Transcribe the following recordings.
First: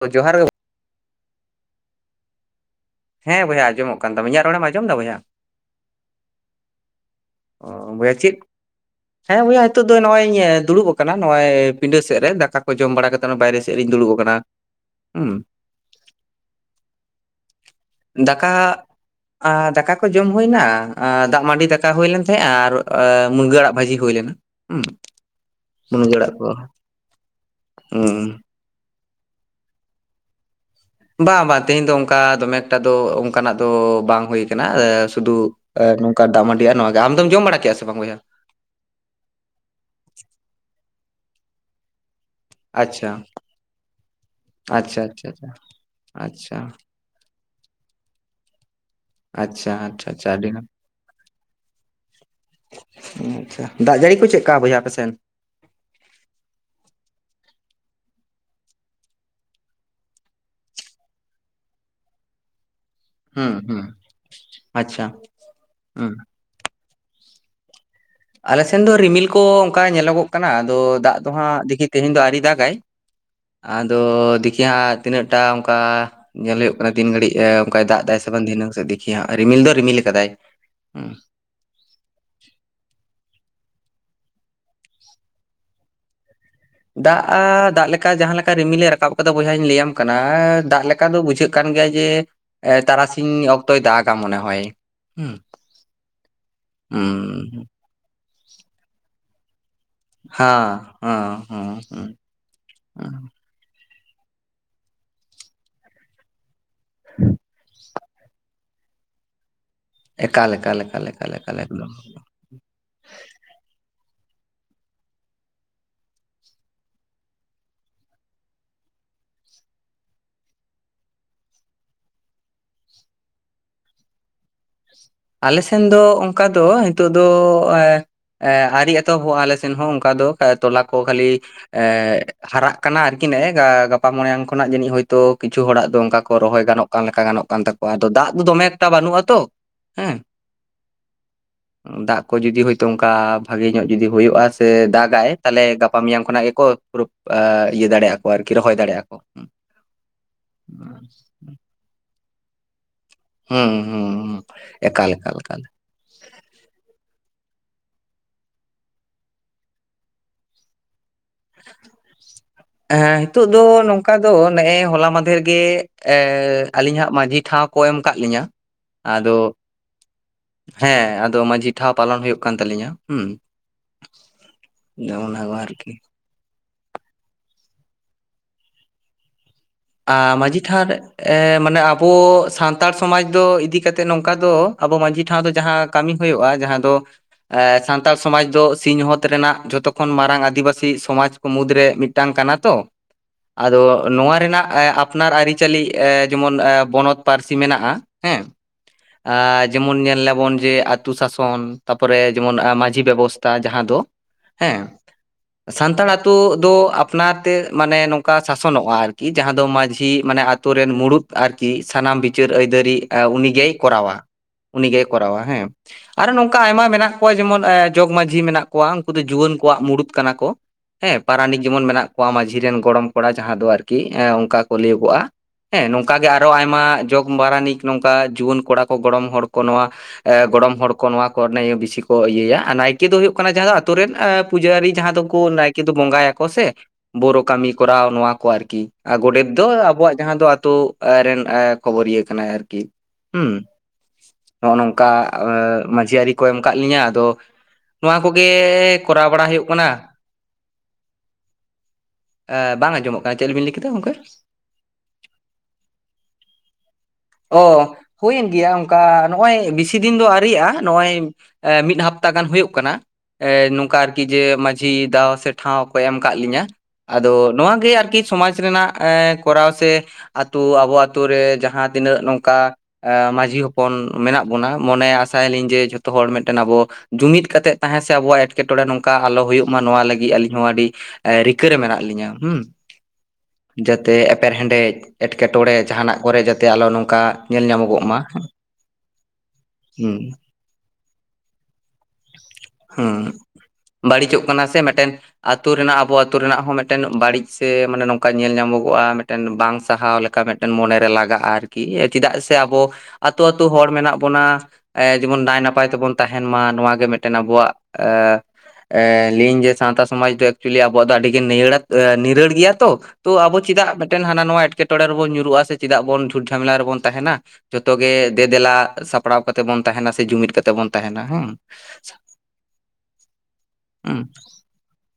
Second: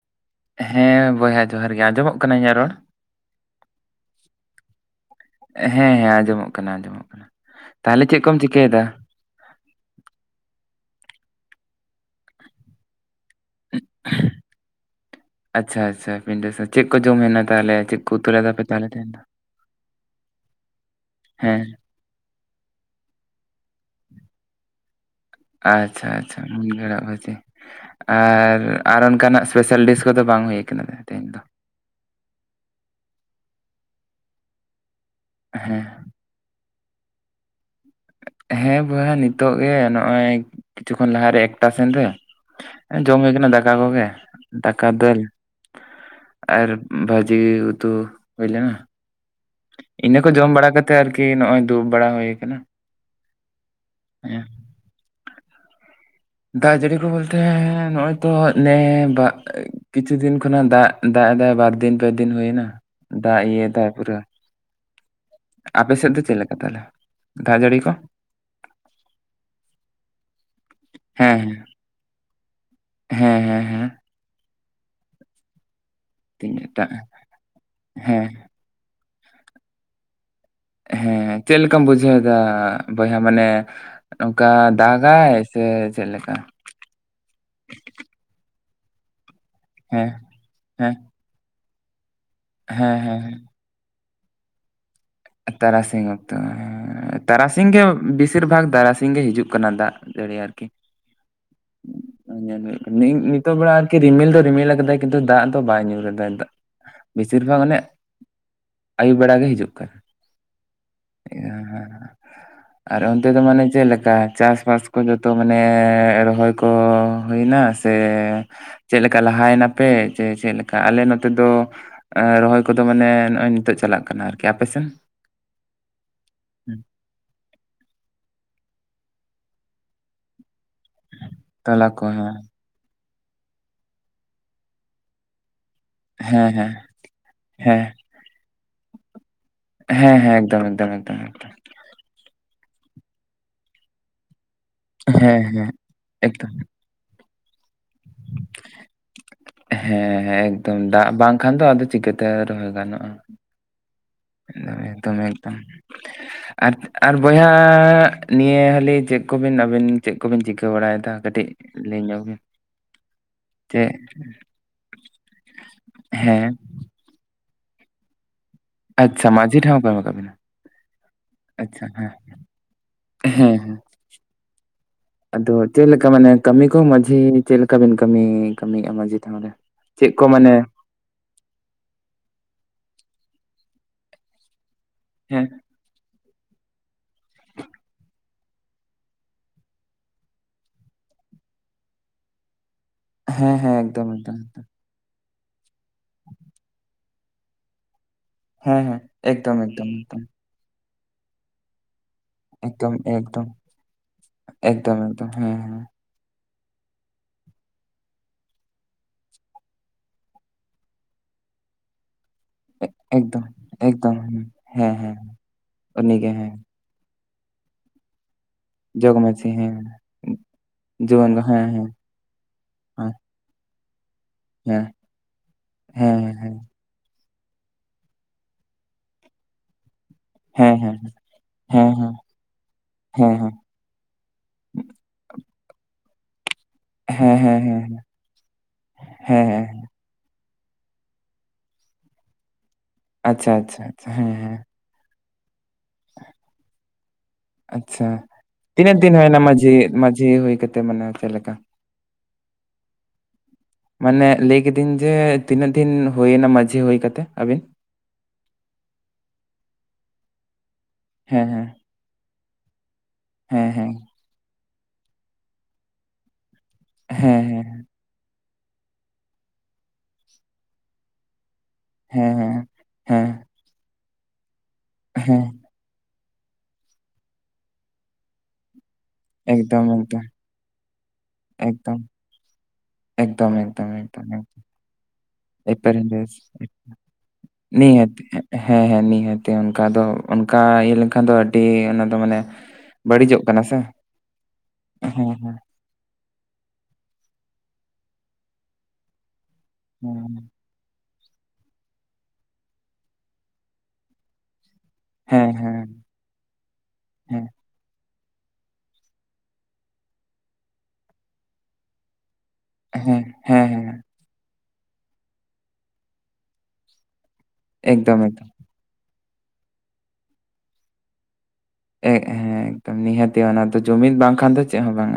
ᱛᱚ ᱡᱚᱦᱟᱨ ᱜᱮ ᱦᱮᱸ ᱵᱚᱭᱦᱟ ᱡᱚᱦᱟᱨ ᱜᱮ ᱟᱸᱡᱚᱢᱚᱜ ᱠᱟᱱᱟ ᱤᱧᱟᱹᱜ ᱨᱚᱲ ᱦᱮᱸ ᱵᱚᱭᱦᱟ ᱟᱡᱚᱜ ᱠᱟᱱ ᱛᱟᱢᱟ ᱤᱧᱟᱜ ᱨᱚᱲᱮᱢ ᱟᱡᱚᱢ ᱫᱟ ᱵᱚᱭᱦᱟ ᱦᱮᱸ ᱦᱮᱸ ᱟᱸᱡᱚᱢᱚᱜ ᱠᱟᱱᱟ ᱟᱸᱡᱚᱢᱚᱜ ᱠᱟᱱᱟ ᱚ ᱛᱟᱦᱚᱞᱮ ᱵᱚᱭᱟ ᱪᱮᱫ ᱠᱚᱢ ᱪᱤᱠᱟᱹᱭᱮᱫᱟ? ᱦᱮᱸ ᱵᱚᱭᱦᱟ ᱱᱤᱛᱚᱜ ᱫᱚ ᱱᱚᱜ-ᱚᱭ ᱤᱧ ᱫᱩᱲᱩᱵ ᱟᱠᱟᱱᱟ ᱱᱚᱜ-ᱚᱭ ᱯᱤᱸᱰᱟᱹ ᱥᱮᱫ ᱨᱮ ᱫᱟᱠᱟ ᱠᱚ ᱡᱚᱢ ᱵᱟᱲᱟ ᱠᱟᱛᱮ ᱪᱮᱫ ᱨᱤᱧ ᱫᱩᱲᱩᱵ ᱠᱟᱱᱟ ᱟᱪᱪᱷᱟ ᱟᱪᱪᱷᱟ ᱯᱤᱰᱟᱹ ᱥᱮ ᱪᱮᱫ ᱠᱚ ᱡᱚᱢ ᱦᱩᱭᱱᱟ ᱛᱟᱦᱚᱞᱮ ᱪᱮᱫ ᱠᱚ ᱩᱛᱩ ᱞᱮᱫᱟᱯᱮ ᱛᱟᱦᱚᱞᱮ ᱛᱮᱦᱮᱧ‌ ᱫᱚ ᱟᱨ ᱫᱟᱠᱟ ᱠᱚ ᱡᱚᱢ ᱦᱩᱭᱱᱟ ᱫᱟᱜ ᱢᱟᱹᱰᱤ ᱦᱮᱸ ᱫᱟᱠᱟ ᱦᱩᱭ ᱞᱮᱱ ᱛᱟᱦᱮᱸ ᱦᱮᱜ-ᱟ ᱟᱨ ᱢᱩᱱᱜᱟᱹ ᱟᱲᱟᱜ ᱵᱷᱟᱹᱡᱤ ᱦᱩᱭ ᱞᱮᱱᱟ ᱦᱩᱸ ᱟᱪᱪᱷᱟ ᱢᱩᱱᱜᱟᱹ ᱟᱲᱟᱜ ᱟᱪᱪᱷᱟ ᱠᱚ ᱢᱩᱱᱜᱟᱹ ᱟᱲᱟᱜ ᱵᱷᱟᱹᱡᱤ ᱦᱩᱸ ᱟᱨ ᱟᱨ ᱚᱱᱠᱟᱱᱟᱜ ᱥᱯᱮᱥᱟᱞ ᱰᱤᱥ ᱠᱚᱫᱚ ᱵᱟᱝ ᱦᱩᱭ ᱟᱠᱟᱱᱟ ᱵᱟᱝ ᱵᱟᱝ ᱛᱮᱦᱮᱧ ᱫᱚ ᱚᱱᱠᱟ ᱫᱚᱢᱮ ᱮᱠᱴᱟ ᱫᱚ ᱚᱱᱠᱟᱱᱟᱜ ᱫᱚ ᱵᱟᱝ ᱦᱩᱭ ᱠᱟᱱᱟ ᱥᱩᱫᱩ ᱦᱮᱸ ᱱᱚᱝᱠᱟ ᱫᱟᱜ ᱢᱟᱹᱰᱤ ᱟᱨ ᱱᱚᱣᱟᱜ ᱜᱮ ᱟᱢᱫᱚᱢ ᱡᱚᱢ ᱵᱟᱲᱟ ᱠᱮᱜ-ᱟ ᱥᱮ ᱵᱟᱝ ᱵᱚᱭᱦᱟ ᱦᱮᱸ ᱵᱚᱭᱦᱟ ᱱᱤᱛᱚᱜ ᱜᱮ ᱱᱚᱜ-ᱚᱭ ᱠᱤᱪᱷᱩ ᱠᱷᱚᱱ ᱞᱟᱦᱟᱨᱮ ᱮᱠᱴᱟ ᱥᱮᱱ ᱨᱮ ᱟᱪᱪᱷᱟ ᱡᱚᱢ ᱦᱩᱭ ᱠᱟᱱᱟ ᱫᱟᱠᱟ ᱠᱚᱜᱮ ᱫᱟᱠᱟ ᱟᱪᱪᱷᱟ ᱫᱟᱹᱞ ᱟᱪᱪᱷᱟ ᱟᱪᱪᱷᱟ ᱟᱪᱪᱷᱟ ᱟᱨ ᱵᱷᱟᱹᱡᱤ ᱩᱛᱩ ᱦᱩᱭᱞᱮᱱᱟ ᱟᱪᱪᱷᱟ ᱤᱱᱟᱹ ᱠᱚ ᱟᱪᱪᱷᱟ ᱟᱹᱰᱤ ᱡᱚᱢ ᱵᱟᱲᱟ ᱠᱟᱛᱮᱜ ᱟᱨᱠᱤ ᱱᱚᱜ-ᱚᱭ ᱫᱩᱲᱩᱵ ᱵᱟᱲᱟ ᱦᱩᱭ ᱠᱟᱱᱟ ᱟᱪᱪᱷᱟ ᱫᱟᱜ ᱡᱟᱹᱲᱤ ᱠᱚ ᱦᱮᱸ ᱪᱮᱫᱠᱟ ᱵᱚᱭᱦᱟ ᱟᱯᱮ ᱥᱮᱱ ᱫᱟᱜ ᱡᱟᱹᱲᱤ ᱠᱚ ᱵᱚᱞᱛᱮ ᱱᱚᱜ-ᱚᱭ ᱛᱚ ᱱᱮᱜ-ᱮ ᱵᱟᱜ ᱠᱤᱪᱷᱩ ᱫᱤᱱ ᱠᱷᱚᱱᱟᱜ ᱫᱟᱜ ᱫᱟᱜ ᱮ ᱫᱟᱭ ᱵᱟᱨ ᱫᱤᱱ ᱯᱮ ᱫᱤᱱ ᱦᱩᱭᱱᱟ ᱫᱟᱜ ᱦᱩᱸ ᱤᱭᱟᱹ ᱦᱩᱸ ᱫᱟᱭ ᱯᱩᱨᱟᱹ ᱟᱪᱪᱷᱟ ᱟᱯᱮ ᱥᱮᱫ ᱦᱩᱸ ᱫᱚ ᱪᱮᱫ ᱞᱮ ᱟ ᱛᱟᱦᱞᱮ ᱫᱟᱜ ᱡᱟᱹᱲᱤ ᱠᱚ ᱟᱞᱮᱥᱮᱱ ᱫᱚ ᱨᱤᱢᱤᱞ ᱠᱚ ᱚᱱᱠᱟ ᱧᱮᱞᱚᱜᱚᱜ ᱠᱟᱱᱟ ᱟᱫᱚ ᱫᱟᱜ ᱫᱚ ᱦᱮᱸ ᱦᱟᱸᱜ ᱫᱮᱠᱷᱤ ᱛᱮᱦᱮᱧ ᱫᱚ ᱟᱣᱨᱤ ᱫᱟᱜᱟᱭ ᱦᱮᱸ ᱦᱮᱸ ᱦᱮᱸ ᱟᱫᱚ ᱫᱮᱠᱷᱤ ᱦᱟᱸᱜ ᱛᱤᱱᱟᱹᱜᱴᱟ ᱚᱱᱠᱟ ᱧᱮᱞ ᱛᱤᱱᱟᱹᱜ ᱦᱩᱭᱩᱜ ᱴᱟᱜ ᱠᱟᱱᱟ ᱛᱤᱱ ᱜᱷᱟᱹᱲᱤᱡ ᱮ ᱚᱱᱠᱟᱭ ᱫᱟᱜ ᱮᱫᱟᱭ ᱥᱮ ᱦᱮᱸ ᱵᱟᱝ ᱫᱷᱤᱱᱟᱹᱝ ᱥᱮ ᱫᱤᱠᱠᱷᱤ ᱦᱟᱜ ᱨᱤᱢᱤᱞ ᱫᱚ ᱨᱤᱢᱤᱞ ᱠᱟᱫᱟᱭ ᱦᱮᱸ ᱪᱮᱫ ᱞᱮᱠᱟᱢ ᱵᱩᱡᱷᱟᱹᱣ ᱫᱟ ᱵᱚᱭᱦᱟ ᱢᱟᱱᱮ ᱚᱝᱠᱟ ᱫᱟᱜᱟᱭ ᱥᱮ ᱪᱮᱞᱮᱠᱟ ᱫᱟᱜ ᱟ ᱫᱟᱜ ᱞᱮᱠᱟ ᱡᱟᱦᱟᱸ ᱞᱮᱠᱟ ᱨᱤᱢᱤᱞᱮ ᱨᱟᱠᱟᱵ ᱟᱠᱟᱫᱟ ᱵᱚᱭᱦᱟᱧ ᱞᱟᱹᱭ ᱟᱢ ᱦᱮᱸ ᱠᱟᱱᱟ ᱫᱟᱜ ᱦᱮᱸ ᱞᱮᱠᱟ ᱫᱚ ᱵᱩᱡᱷᱟᱹᱜ ᱠᱟᱱᱟ ᱠᱟᱱ ᱜᱮᱭᱟ ᱡᱮ ᱦᱮᱸ ᱦᱮᱸ ᱛᱟᱨᱟᱥᱤᱧ ᱚᱠᱛᱚᱭ ᱫᱟᱜᱟ ᱢᱚᱱᱮ ᱦᱚᱭ ᱦᱩᱸ ᱛᱟᱨᱟ ᱥᱤᱧ ᱚᱠᱛᱚ ᱦᱩᱸ ᱛᱟᱨᱟ ᱥᱤᱧ ᱜᱮ ᱵᱤᱥᱤᱨ ᱵᱷᱟᱜᱽ ᱛᱟᱨᱟ ᱥᱤᱧ ᱜᱮ ᱦᱤᱡᱩᱜ ᱠᱟᱱᱟ ᱫᱟᱜ [unintelligible] ᱟᱨᱠᱤ ᱦᱟᱸ ᱦᱟᱸ ᱦᱟᱸ ᱦᱟᱸ ᱦᱟᱸ [unintelligible] ᱵᱮᱲᱟ ᱟᱨᱠᱤ ᱨᱤᱢᱤᱞ ᱫᱚ ᱨᱤᱢᱤᱞ ᱠᱟᱫᱟᱭ ᱠᱤᱱᱛᱩ ᱫᱟᱜ ᱫᱚ ᱵᱟᱭ ᱧᱩᱨ ᱞᱮᱫᱟᱭ ᱵᱮᱥᱤᱨ ᱵᱷᱟᱜᱽ ᱚᱱᱮ ᱟᱭᱩᱵ ᱵᱮᱲᱟ ᱜᱮ ᱦᱤᱡᱩᱜ ᱠᱟᱱ ᱮᱠᱟᱞ ᱮᱠᱟᱞ ᱮᱠᱟᱞ ᱮᱠᱟᱞ ᱮᱠᱟᱞ ᱮᱠᱫᱚᱢ ᱟᱨ ᱚᱱᱛᱮ ᱫᱚ ᱢᱟᱱᱮ ᱪᱮᱜ ᱞᱮᱠᱟ ᱪᱟᱥᱵᱟᱥ ᱠᱚ ᱡᱚᱛᱚ ᱢᱟᱱᱮ ᱨᱚᱦᱚᱭ ᱠᱚ ᱦᱩᱭᱱᱟ ᱥᱮ ᱪᱮᱫ ᱞᱮᱠᱟ ᱞᱟᱦᱟᱭ ᱱᱟᱯᱮ ᱥᱮ ᱪᱮᱫ ᱞᱮᱠᱟ ᱟᱞᱮ ᱱᱚᱛᱮ ᱫᱚ ᱨᱚᱦᱚᱭ ᱠᱚᱫᱚ ᱢᱟᱱᱮ ᱱᱚᱜᱼᱚᱭ ᱱᱤᱛᱳᱜ ᱪᱟᱞᱟᱜ ᱠᱟᱱᱟ ᱟᱨᱠᱤ ᱟᱯᱮ ᱥᱮᱱ ᱟᱞᱮ ᱥᱮᱱ ᱫᱚ ᱚᱱᱠᱟ ᱫᱚ ᱱᱤᱛᱚᱜ ᱫᱚ ᱟᱹᱣᱨᱤ ᱮᱛᱚᱦᱚᱵᱚᱜᱼᱟ ᱥᱮᱱ ᱦᱚᱸ ᱚᱱᱠᱟ ᱫᱚ ᱛᱚᱞᱟ ᱠᱚ ᱠᱷᱟᱹᱞᱤ ᱮ ᱛᱚᱞᱟ ᱠᱚ ᱦᱮᱸ ᱦᱟᱨᱟᱜ ᱠᱟᱱᱟ ᱟᱨᱠᱤ ᱱᱮᱜᱼᱮ ᱜᱟᱯᱟ ᱢᱮᱭᱟᱝ ᱠᱷᱚᱱᱟᱜ ᱡᱟᱹᱱᱤᱡ ᱦᱚᱭᱛᱳ ᱠᱤᱪᱷᱩ ᱦᱚᱲᱟᱜ ᱚᱱᱠᱟ ᱠᱚ ᱦᱮᱸ ᱨᱚᱦᱚᱭ ᱦᱮᱸ ᱜᱟᱱᱚᱜ ᱠᱟᱱ ᱞᱮᱠᱟ ᱜᱟᱱᱚᱜ ᱠᱟᱱ ᱦᱮᱸ ᱛᱟᱠᱚᱣᱟ ᱟᱫᱚ ᱫᱟᱜ ᱫᱚᱢᱮ ᱮᱠᱴᱟ ᱵᱟᱹᱱᱩᱜᱼᱟ ᱛᱚ ᱦᱮᱸ ᱦᱮᱸ ᱮᱠᱫᱚᱢ ᱮᱠᱫᱚᱢ ᱮᱠᱫᱚᱢ ᱮᱠᱫᱚᱢ ᱫᱟᱜ ᱠᱚ ᱡᱩᱫᱤ ᱦᱳᱭᱛᱳ ᱚᱱᱠᱟ ᱵᱷᱟᱜᱤ ᱧᱚᱜ ᱡᱩᱫᱤ ᱦᱩᱭᱩᱜᱼᱟ ᱥᱮ ᱫᱟᱜᱼᱟᱭ ᱦᱮᱸ ᱛᱟᱦᱚᱞᱮ ᱦᱮᱸ ᱜᱟᱯᱟ ᱢᱮᱭᱟᱝ ᱮᱠᱫᱚᱢ ᱠᱷᱚᱱᱟᱜ ᱜᱮᱠᱚ [unintelligible] ᱤᱭᱟᱹ ᱫᱟᱲᱮᱭᱟᱜᱼᱟ ᱠᱚ ᱟᱨᱠᱤ ᱨᱚᱦᱚᱭ ᱫᱟᱲᱮᱭᱟᱜᱼᱟ ᱠᱚ ᱦᱮᱸ ᱦᱮᱸ ᱮᱠᱫᱚᱢ ᱫᱟᱜ ᱵᱟᱝ ᱠᱷᱟᱱ ᱫᱚ ᱟᱫᱚ ᱪᱤᱠᱟᱹ ᱛᱮ ᱨᱚᱦᱚᱭ ᱜᱟᱱᱚᱜᱼᱟ ᱦᱩᱸ ᱦᱩᱸ ᱦᱩᱸ ᱮᱠᱫᱚᱢ ᱮᱠᱟᱞ ᱮᱠᱫᱚᱢ ᱮᱠᱟᱞ ᱮᱠᱫᱚᱢ᱾ ᱮᱠᱟᱞ ᱟᱨ ᱟᱨ ᱵᱚᱭᱦᱟ ᱱᱤᱭᱟᱹ ᱦᱟᱹᱞᱤ ᱪᱮᱫ ᱠᱚᱵᱤᱱ ᱟᱹᱵᱤᱱ ᱪᱮᱫ ᱠᱚᱵᱤᱱ ᱪᱤᱠᱟᱹ ᱵᱟᱲᱟᱭ ᱫᱟ ᱞᱟᱹᱭ ᱧᱚᱜᱽ ᱵᱤᱱ ᱦᱮᱸ ᱱᱤᱛᱚᱜ ᱫᱚ ᱪᱮᱫ ᱱᱚᱝᱠᱟ ᱫᱚ ᱱᱮᱜᱼᱮ ᱦᱚᱞᱟ ᱢᱟᱫᱷᱮᱨ ᱜᱮ ᱮ ᱦᱮᱸ ᱟᱹᱞᱤᱧᱟᱜ ᱢᱟᱹᱡᱷᱤ ᱴᱷᱟᱶ ᱠᱚ ᱮᱢ ᱟᱠᱟᱫ ᱞᱤᱧᱟᱹ ᱟᱫᱚ ᱟᱪᱪᱷᱟ ᱢᱟᱹᱡᱷᱤ ᱴᱷᱟᱶ ᱠᱚ ᱮᱢ ᱟᱠᱟᱫ ᱵᱤᱱᱟ ᱦᱮᱸ ᱟᱫᱚ ᱢᱟᱹᱡᱷᱤ ᱟᱪᱪᱷᱟ ᱴᱷᱟᱣ ᱦᱮᱸ ᱯᱟᱞᱚᱱ ᱦᱩᱭᱩᱜ ᱠᱟᱱ ᱛᱟᱞᱤᱧᱟ ᱦᱩᱸ ᱦᱮᱸ ᱦᱮᱸ ᱡᱮᱢᱚᱱ ᱟᱫᱚ [unintelligible] ᱪᱮᱫ ᱟᱨᱠᱤ ᱞᱮᱠᱟ ᱢᱟᱱᱮ ᱠᱟᱹᱢᱤ ᱠᱚ ᱢᱟᱹᱡᱷᱤ ᱪᱮᱫ ᱞᱮᱠᱟ ᱵᱤᱱ ᱠᱟᱹᱢᱤ ᱠᱟᱹᱢᱤᱭᱮᱫᱼᱟ ᱢᱟᱹᱡᱷᱤ ᱛᱷᱟᱱ ᱨᱮ ᱪᱮᱫ ᱠᱚ ᱢᱟᱱᱮ ᱢᱟᱹᱡᱷᱤ ᱛᱷᱟᱱ ᱨᱮ ᱢᱟᱱᱮ ᱟᱵᱚ ᱥᱟᱱᱛᱟᱲ ᱥᱚᱢᱟᱡᱽ ᱫᱚ ᱤᱫᱤ ᱠᱟᱛᱮᱫ ᱱᱚᱝᱠᱟ ᱫᱚ ᱟᱵᱚ ᱢᱟᱹᱡᱷᱤ ᱴᱷᱟᱶ ᱦᱮᱸ ᱫᱚ ᱡᱟᱦᱟᱸ ᱠᱟᱹᱢᱤ ᱦᱩᱭᱩᱜᱼᱟ ᱡᱟᱦᱟᱸ ᱫᱚ ᱥᱟᱱᱛᱟᱲ ᱥᱚᱢᱟᱡᱽ ᱫᱚ ᱥᱤᱧᱚᱛ ᱨᱮᱱᱟᱜ ᱡᱷᱚᱛᱚ ᱠᱷᱚᱱ ᱢᱟᱨᱟᱝ ᱟᱹᱫᱤᱵᱟᱹᱥᱤ ᱥᱚᱢᱟᱡᱽ ᱠᱚ ᱢᱩᱫᱽ ᱨᱮ ᱢᱤᱫ ᱴᱟᱝ ᱠᱟᱱᱟ ᱛᱚ ᱦᱮᱸ ᱦᱮᱸ ᱟᱫᱚ ᱮᱠᱫᱚᱢ ᱱᱚᱣᱟ ᱮᱠᱫᱚᱢ ᱮᱠᱫᱚᱢ ᱨᱮᱱᱟᱜ ᱟᱯᱱᱟᱨ ᱟᱹᱨᱤᱪᱟᱹᱞᱤ ᱡᱮᱢᱚᱱ ᱵᱚᱱᱚᱛ ᱯᱟᱹᱨᱥᱤ ᱢᱮᱱᱟᱜᱼᱟ ᱦᱮᱸ ᱦᱮᱸ ᱮᱠᱫᱚᱢ ᱮᱠᱫᱚᱢ ᱡᱮᱢᱚᱱ ᱧᱮᱞ ᱮᱠᱫᱚᱢ ᱞᱮᱵᱚᱱ ᱡᱮ ᱟᱹᱛᱩ ᱥᱟᱥᱚᱱ ᱛᱟᱯᱚᱨᱮ ᱡᱮᱢᱚᱱ ᱮᱠᱫᱚᱢ ᱢᱟᱹᱡᱷᱤ ᱮᱠᱫᱚᱢ ᱵᱮᱵᱚᱥᱛᱷᱟ ᱡᱟᱦᱟᱸ ᱫᱚ ᱦᱮᱸ ᱮᱠᱫᱚᱢ ᱮᱠᱫᱚᱢ ᱦᱮᱸ ᱦᱮᱸ ᱥᱟᱱᱛᱟᱲ ᱫᱚ ᱟᱯᱱᱟᱨ ᱛᱮ ᱢᱟᱱᱮ ᱱᱚᱝᱠᱟ ᱥᱟᱥᱚᱱᱚᱜᱼᱟ ᱟᱨᱠᱤ ᱡᱟᱦᱟᱸ ᱫᱚ ᱢᱟᱡᱷᱤ ᱢᱟᱱᱮ ᱟᱛᱩ ᱨᱮᱱ ᱢᱩᱲᱩᱛ ᱟᱨᱠᱤ ᱥᱟᱱᱟᱢ ᱵᱤᱪᱟᱹᱨ ᱮ- ᱟᱹᱭᱫᱟᱹᱨᱤ ᱮᱠᱫᱚᱢ ᱩᱱᱤ ᱜᱮᱭ ᱠᱚᱨᱟᱣ ᱟ ᱮᱠᱫᱚᱢ ᱦᱮᱸ ᱩᱱᱤ ᱦᱮᱸ ᱜᱮᱭ ᱠᱚᱨᱟᱣᱟ ᱦᱮᱸ ᱩᱱᱤᱜᱮ ᱟᱨᱚ ᱦᱮᱸ ᱱᱚᱝᱠᱟ ᱟᱭᱢᱟ ᱢᱮᱱᱟᱜ ᱱᱚᱜᱼᱚᱭ ᱡᱮᱢᱚᱱ ᱡᱚᱜᱽ ᱢᱟᱹᱡᱷᱤ ᱢᱮᱱᱟᱜ ᱠᱚᱣᱟ ᱩᱱᱠᱩ ᱡᱚᱜᱽ ᱫᱚ ᱢᱟᱺᱡᱷᱤ ᱡᱩᱣᱟᱹᱱ ᱦᱮᱸ ᱠᱚᱣᱟᱜ ᱢᱩᱲᱩᱫ ᱠᱟᱱᱟ ᱠᱚ ᱦᱮᱸ ᱡᱩᱣᱟᱹᱱ ᱜᱚ ᱯᱟᱨᱟᱱᱤᱠ ᱡᱮᱢᱚᱱ ᱦᱮᱸ ᱢᱮᱱᱟᱜ ᱠᱚᱣᱟ ᱢᱟᱹᱡᱷᱤ ᱨᱮᱱ ᱜᱚᱲᱚᱢ ᱠᱚᱲᱟ ᱡᱟᱦᱟᱸ ᱫᱚ ᱟᱨᱠᱤ ᱱᱚᱝᱠᱟ ᱠᱟ ᱦᱮᱸ ᱞᱟᱹᱭᱚᱜᱚᱜᱼᱟ ᱦᱮᱸ ᱱᱚᱝᱠᱟ ᱜᱮ ᱟᱨᱚ ᱟᱭᱢᱟ ᱡᱚᱠ ᱯᱟᱨᱟᱱᱤᱠ ᱱᱚᱝᱠᱟ ᱡᱩᱣᱟᱹᱱ ᱠᱚᱲᱟ ᱠᱚ ᱜᱚᱲᱚᱢ ᱦᱚᱲ ᱠᱚ ᱱᱚᱣᱟ ᱜᱚᱲᱚᱢ ᱦᱮᱸ ᱦᱮᱸ ᱦᱚᱲ ᱦᱮᱸ ᱠᱚ ᱱᱚᱣᱟ ᱠᱚ ᱦᱮᱸ ᱵᱤᱥᱤ ᱠᱚ ᱤᱭᱟᱹᱭᱟ, ᱱᱟᱭᱠᱮ ᱫᱚ ᱦᱩᱭᱩᱜ ᱦᱮᱸ ᱦᱮᱸ ᱠᱟᱱᱟ ᱡᱟᱦᱟᱸ ᱫᱚ ᱟᱛᱩ ᱨᱮᱱ ᱯᱩᱡᱟᱹᱨᱤ ᱡᱟᱦᱟᱸ ᱫᱚᱠᱚ ᱱᱟᱭᱠᱮ ᱫᱚ ᱵᱚᱸᱜᱟᱭᱟᱠᱚ ᱥᱮ ᱦᱮᱸ ᱵᱩᱨᱩ ᱦᱮᱸ ᱠᱟᱹᱢᱤ ᱦᱮᱸ ᱠᱚᱨᱟᱣ ᱱᱚᱣᱟ ᱠᱚ ᱟᱨᱠᱤ ᱟᱨ ᱦᱮᱸ ᱜᱚᱰᱮᱛ ᱫᱚ ᱦᱮᱸ ᱟᱵᱚᱣᱟᱜ ᱡᱟᱦᱟᱸ ᱫᱚ ᱟᱛᱩ ᱨᱮᱱ ᱠᱷᱚᱵᱚᱨᱤᱭᱟᱹ ᱠᱟᱱᱟᱭ ᱟᱨᱠᱤ ᱟᱪᱪᱷᱟ ᱟᱪᱪᱷᱟ ᱟᱪᱪᱷᱟ ᱦᱮᱸ ᱚᱱᱠᱟ ᱢᱟᱹᱡᱷᱤ ᱟᱹᱨᱤ ᱠᱚ ᱮᱢ ᱠᱟᱫ ᱞᱤᱧᱟᱹ ᱟᱫᱚ ᱟᱪᱪᱷᱟ ᱱᱚᱣᱟ ᱠᱚᱜᱮ ᱛᱤᱱᱟᱹᱜ ᱫᱤᱱ ᱠᱚᱨᱟᱣ ᱦᱩᱭᱱᱟ ᱵᱟᱲᱟ ᱦᱩᱭᱩᱜ ᱢᱟᱹᱡᱷᱤ ᱠᱟᱱᱟ ᱢᱟᱹᱡᱷᱤ ᱦᱩᱭ ᱠᱟᱛᱮ ᱢᱟᱱᱮ ᱪᱮᱞᱮᱠᱟ ᱵᱟᱝ ᱟᱸᱡᱚᱢᱚᱜ ᱠᱟᱱᱟ ᱪᱮᱫ ᱵᱤᱱ ᱞᱟᱹᱭ ᱠᱮᱫᱟ ᱜᱚᱝᱠᱮ ᱢᱟᱱᱮ ᱞᱟᱹᱭ ᱠᱤᱫᱤᱧ ᱡᱮ ᱛᱤᱱᱟᱹᱜ ᱫᱤᱱ ᱦᱩᱭᱮᱱᱟ ᱢᱟᱡᱷᱤ ᱦᱩᱭ ᱠᱟᱛ ᱚ ᱦᱩᱭᱮᱱ ᱜᱮᱭᱟ ᱚᱝᱠᱟ ᱱᱚᱜ-ᱚᱭ ᱵᱤᱥᱤ ᱫᱤᱱ ᱫᱚ ᱟᱣᱨᱤ ᱭᱟᱜ-ᱟ ᱱᱚᱚᱭ ᱦᱮᱸ ᱦᱮᱸ ᱢᱤᱫ ᱦᱟᱯᱛᱟ ᱜᱟᱱ ᱦᱩᱭᱩᱜ ᱠᱟᱱᱟ ᱦᱮᱸ ᱦᱮᱸ ᱱᱚᱝᱠᱟ ᱠᱤ ᱡᱮ ᱢᱟᱹᱡᱷᱤ ᱫᱟᱣ ᱥᱮ ᱴᱷᱟᱶ ᱠᱚ ᱮᱢ ᱠᱟᱜ ᱞᱤᱧᱟ ᱟᱫᱚ ᱦᱮᱸ ᱦᱮᱸ ᱱᱚᱣᱟ ᱜᱮ ᱟᱨᱠᱤ ᱥᱚᱢᱟᱡᱽ ᱨᱮᱱᱟᱜ᱾ ᱮᱸ ᱠᱚᱨᱟᱣ ᱥᱮ ᱟᱛᱩ ᱟᱵᱚ ᱟᱛᱳ ᱨᱮ ᱡᱟᱦᱟᱸ ᱛᱤᱱᱟᱹᱜ ᱦᱮᱸ ᱱᱚᱝᱠᱟ ᱦᱮᱸ ᱦᱮᱸ ᱢᱟᱹᱡᱷᱤ ᱦᱚ ᱯᱚᱱ ᱢᱮᱱᱟᱜ ᱵᱚᱱᱟ ᱢᱚᱱᱮ ᱦᱮᱸ ᱟᱥᱟᱭᱞᱤᱧ ᱡᱮ ᱡᱷᱚᱛᱚ ᱦᱚᱲ ᱢᱮᱴᱮᱱ ᱟᱵᱚ ᱡᱩᱢᱤᱛ ᱠᱟᱛᱮᱜ ᱛᱟᱦᱮᱸ ᱥᱮ ᱟᱵᱚᱣᱟ ᱮᱴᱠᱮᱴᱚᱬᱮ ᱱᱚᱝᱠᱟ ᱟᱞᱚ ᱦᱩᱭᱩᱜ ᱢᱟ ᱮᱠᱫᱚᱢ ᱱᱚᱣᱟ ᱮᱠᱫᱚᱢ ᱞᱟᱹᱜᱤ ᱟᱞᱤᱧ ᱦᱚᱸ ᱟᱹᱰᱤ ᱨᱤᱠᱟᱹ ᱨᱮ ᱢᱮᱱᱟᱜ ᱮᱠᱫᱚᱢ ᱞᱤᱧᱟ ᱦᱩᱸ ᱮᱠᱫᱚᱢ ᱮᱠᱫᱚᱢ ᱡᱟᱛᱮ ᱮᱠᱫᱚᱢ ᱮᱠᱫᱚᱢ ᱮᱯᱮᱨᱦᱮᱸᱰᱮᱡ ᱮᱴᱠᱮᱴᱚᱲᱮ ᱮᱠᱵᱟᱨᱮ ᱡᱟᱦᱟᱱᱟᱜ ᱠᱚᱨᱮ ᱵᱮᱥ ᱡᱟ ᱱᱤᱦᱟᱹᱛ ᱦᱮᱸ ᱦᱮᱸ ᱱᱤᱦᱟᱹᱛᱮ ᱚᱱᱠᱟ ᱫᱚ ᱦᱩᱸ ᱚᱱᱠᱟ ᱤᱭᱟᱹ ᱞᱮᱝᱠᱷᱟᱱ ᱫᱚ ᱴᱤ ᱚᱱᱟᱫᱚ ᱢᱟᱱᱮ ᱦᱩᱸ ᱵᱟᱹᱲᱤᱡᱚᱜ ᱠᱟᱱᱟ ᱥᱮ ᱵᱟᱹᱲᱤᱡᱚᱜ ᱠᱟᱱᱟ ᱥᱮ ᱢᱮᱴᱮᱱ ᱦᱮᱸ ᱦᱮᱸ ᱟᱹᱛᱩ ᱨᱮᱱᱟᱜ ᱟᱵᱚ ᱟᱛᱳ ᱨᱮᱱᱟᱜ ᱦᱚᱸ ᱢᱮᱱᱴᱮᱱ ᱵᱟᱹᱲᱤᱡ ᱥᱮ ᱢᱟᱱᱮ ᱱᱚᱝᱠᱟ ᱧᱮᱞ ᱧᱟᱢᱚ ᱜᱚᱜ-ᱟ ᱢᱮᱱᱴᱮᱱ ᱵᱟᱝ ᱥᱟᱦᱟᱣ ᱞᱮᱠᱟ ᱢᱮᱱ ᱴᱮᱱ ᱢᱚᱱᱮᱨᱮ ᱞᱟᱜᱟᱜ ᱟᱨᱠᱤ ᱪᱮᱫᱟᱜ ᱥᱮ ᱟᱵᱚ ᱟᱛᱳ ᱟᱛᱳ ᱦᱚᱲ ᱢᱮᱱᱟᱜ ᱵᱚᱱᱟ ᱮ ᱡᱮᱢᱚᱱ ᱦᱮᱸ ᱱᱟᱭ ᱱᱟᱯᱟᱭ ᱦᱮᱸ ᱛᱮᱵᱚᱱ ᱛᱟᱦᱮᱱ ᱢᱟ ᱱᱚᱣᱟᱜ ᱜᱮ ᱢᱮᱴᱮᱱ ᱦᱮᱸ ᱟᱵᱚᱣᱟᱜ ᱮᱻ ᱮᱻ ᱞᱤᱧ ᱜᱮ ᱥᱟᱶᱛᱟ ᱥᱚᱢᱟᱡᱽ ᱫᱚ ᱮᱠᱪᱩᱭᱞᱤ ᱟᱵᱚᱣᱟᱜ ᱫᱚ ᱟᱹᱰᱤ ᱜᱮ ᱱᱤᱭᱟᱹᱲᱟ ᱱᱤᱨᱟᱸᱲ ᱜᱮᱭᱟ ᱛᱚ ᱦᱮᱸ ᱛᱚ ᱟᱵᱚ ᱦᱮᱸ ᱪᱮᱫᱟᱜ ᱦᱮᱸ ᱢᱮᱱᱴᱮᱱ ᱦᱟᱱᱟ ᱱᱚᱣᱟ ᱮᱴᱠᱮᱴᱚᱲᱮ ᱨᱮᱵᱚᱱ ᱧᱩᱨᱩᱜ-ᱟ ᱥᱮ ᱪᱮᱫᱟᱜ ᱵᱚᱱ ᱡᱷᱩᱴ ᱡᱷᱟᱢᱮᱞᱟ ᱨᱮ ᱵᱚᱱ ᱛᱟᱦᱮᱱᱟ ᱡᱷᱚᱛᱚ ᱜᱮ ᱮᱠᱫᱚᱢ ᱫᱮ ᱮᱠᱫᱚᱢ ᱫᱮᱞᱟ ᱥᱟᱯᱲᱟᱣ ᱠᱟᱛᱮ ᱵᱚᱱ ᱛᱟᱦᱮᱱᱟ ᱥᱮ ᱡᱩᱢᱤᱫ ᱠᱟᱛᱮ ᱵᱚᱱ ᱛᱟᱦᱮᱱᱟ ᱦᱩᱸ ᱮᱜ ᱦᱮᱸ ᱮᱠᱫᱚᱢ ᱱᱤᱦᱟᱹᱛᱤ ᱚᱱᱟ ᱫᱚ ᱡᱩᱢᱤᱫ ᱦᱩᱸ ᱵᱟᱝᱠᱷᱟᱱ ᱫᱚ ᱪᱮᱜ ᱦᱚᱸ ᱵᱟᱝ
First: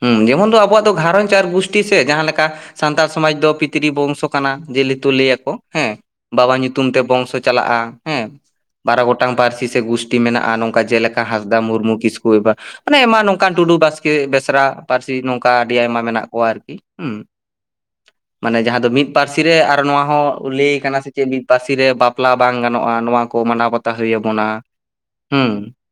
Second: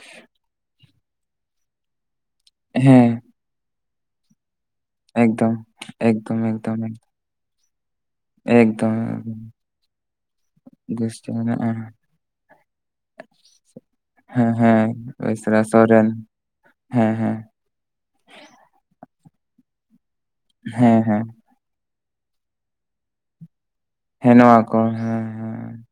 ᱦᱩᱸ ᱡᱮᱢᱚᱱ ᱫᱚ ᱟᱵᱚᱣᱟᱜ ᱫᱚ ᱜᱷᱟᱨᱚᱸᱡᱽ ᱟᱨ ᱜᱩᱥᱴᱤ ᱥᱮ ᱡᱟᱦᱟᱸᱞ ᱞᱮᱠᱟ ᱥᱟᱱᱛᱟᱲ ᱦᱮᱸ ᱥᱚᱢᱟᱡᱽ ᱫᱚ ᱯᱤ ᱛᱨᱤ ᱵᱚᱝᱥᱚ ᱠᱟᱱᱟ ᱡᱮᱞᱮᱛᱩ ᱞᱟᱹᱭᱟᱠᱚ ᱮᱠᱫᱚᱢ ᱦᱮᱸ ᱮᱠᱫᱚᱢ ᱵᱟᱵᱟ ᱮᱠᱫᱚᱢ ᱧᱩᱛᱩᱢ ᱛᱮ ᱵᱚᱝᱥᱚ ᱪᱟᱞᱟᱜ-ᱟ᱾ ᱦᱮᱸ ᱮᱠᱫᱚᱢ ᱵᱟᱨᱚ ᱜᱚᱴᱟᱝ ᱯᱟᱨᱥᱤ ᱥᱮ ᱜᱩᱥᱴᱤ ᱢᱮᱱᱟᱜ-ᱟ ᱱᱚᱝᱠᱟ ᱡᱮᱞᱮᱠᱟ ᱜᱩᱥᱴᱤ ᱦᱟᱸᱥᱫᱟ ᱢᱮᱱᱟᱜᱼᱟ ᱢᱩᱨᱢᱩ ᱠᱤᱥᱠᱩ ᱢᱟᱱᱮ ᱮᱢᱟᱱ ᱱᱚᱝᱠᱟᱱ ᱴᱩᱰᱩ ᱵᱟᱥᱠᱮ ᱦᱮᱸ ᱵᱮᱥᱨᱟ ᱦᱮᱸ ᱯᱟᱨᱥᱤ ᱱᱚᱝᱠᱟ ᱵᱮᱥᱨᱟ ᱟᱹᱰᱤ ᱟᱭᱢᱟ ᱥᱚᱨᱮᱱ ᱢᱮᱱᱟᱜ ᱠᱚᱣᱟ ᱟᱨᱠᱤ ᱦᱩᱸ ᱦᱮᱸ ᱦᱮᱸ ᱢᱟᱱᱮ ᱡᱟᱦᱟᱸ ᱫᱚ ᱢᱤᱫ ᱯᱟᱨᱥᱤ ᱨᱮ ᱟᱨ ᱱᱚᱣᱟ ᱦᱚᱸ ᱞᱟᱹᱭᱠᱟᱱᱟ ᱦᱮᱸ ᱥᱮ ᱦᱮᱸ ᱪᱮᱫ ᱢᱤᱫ ᱯᱟᱨᱥᱤ ᱨᱮ ᱵᱟᱯᱞᱟ ᱵᱟᱝ ᱜᱟᱱᱚᱜ-ᱟ ᱱᱚᱣᱟ ᱠᱚ ᱢᱟᱱᱟᱣ ᱵᱟᱛ ᱛᱟᱣ ᱛᱟᱦᱮᱱ ᱦᱮᱸ ᱟᱵᱚᱱᱟ ᱱᱚᱣᱟ ᱠᱚ ᱦᱮᱸ ᱦᱩᱸ ᱦᱮᱸ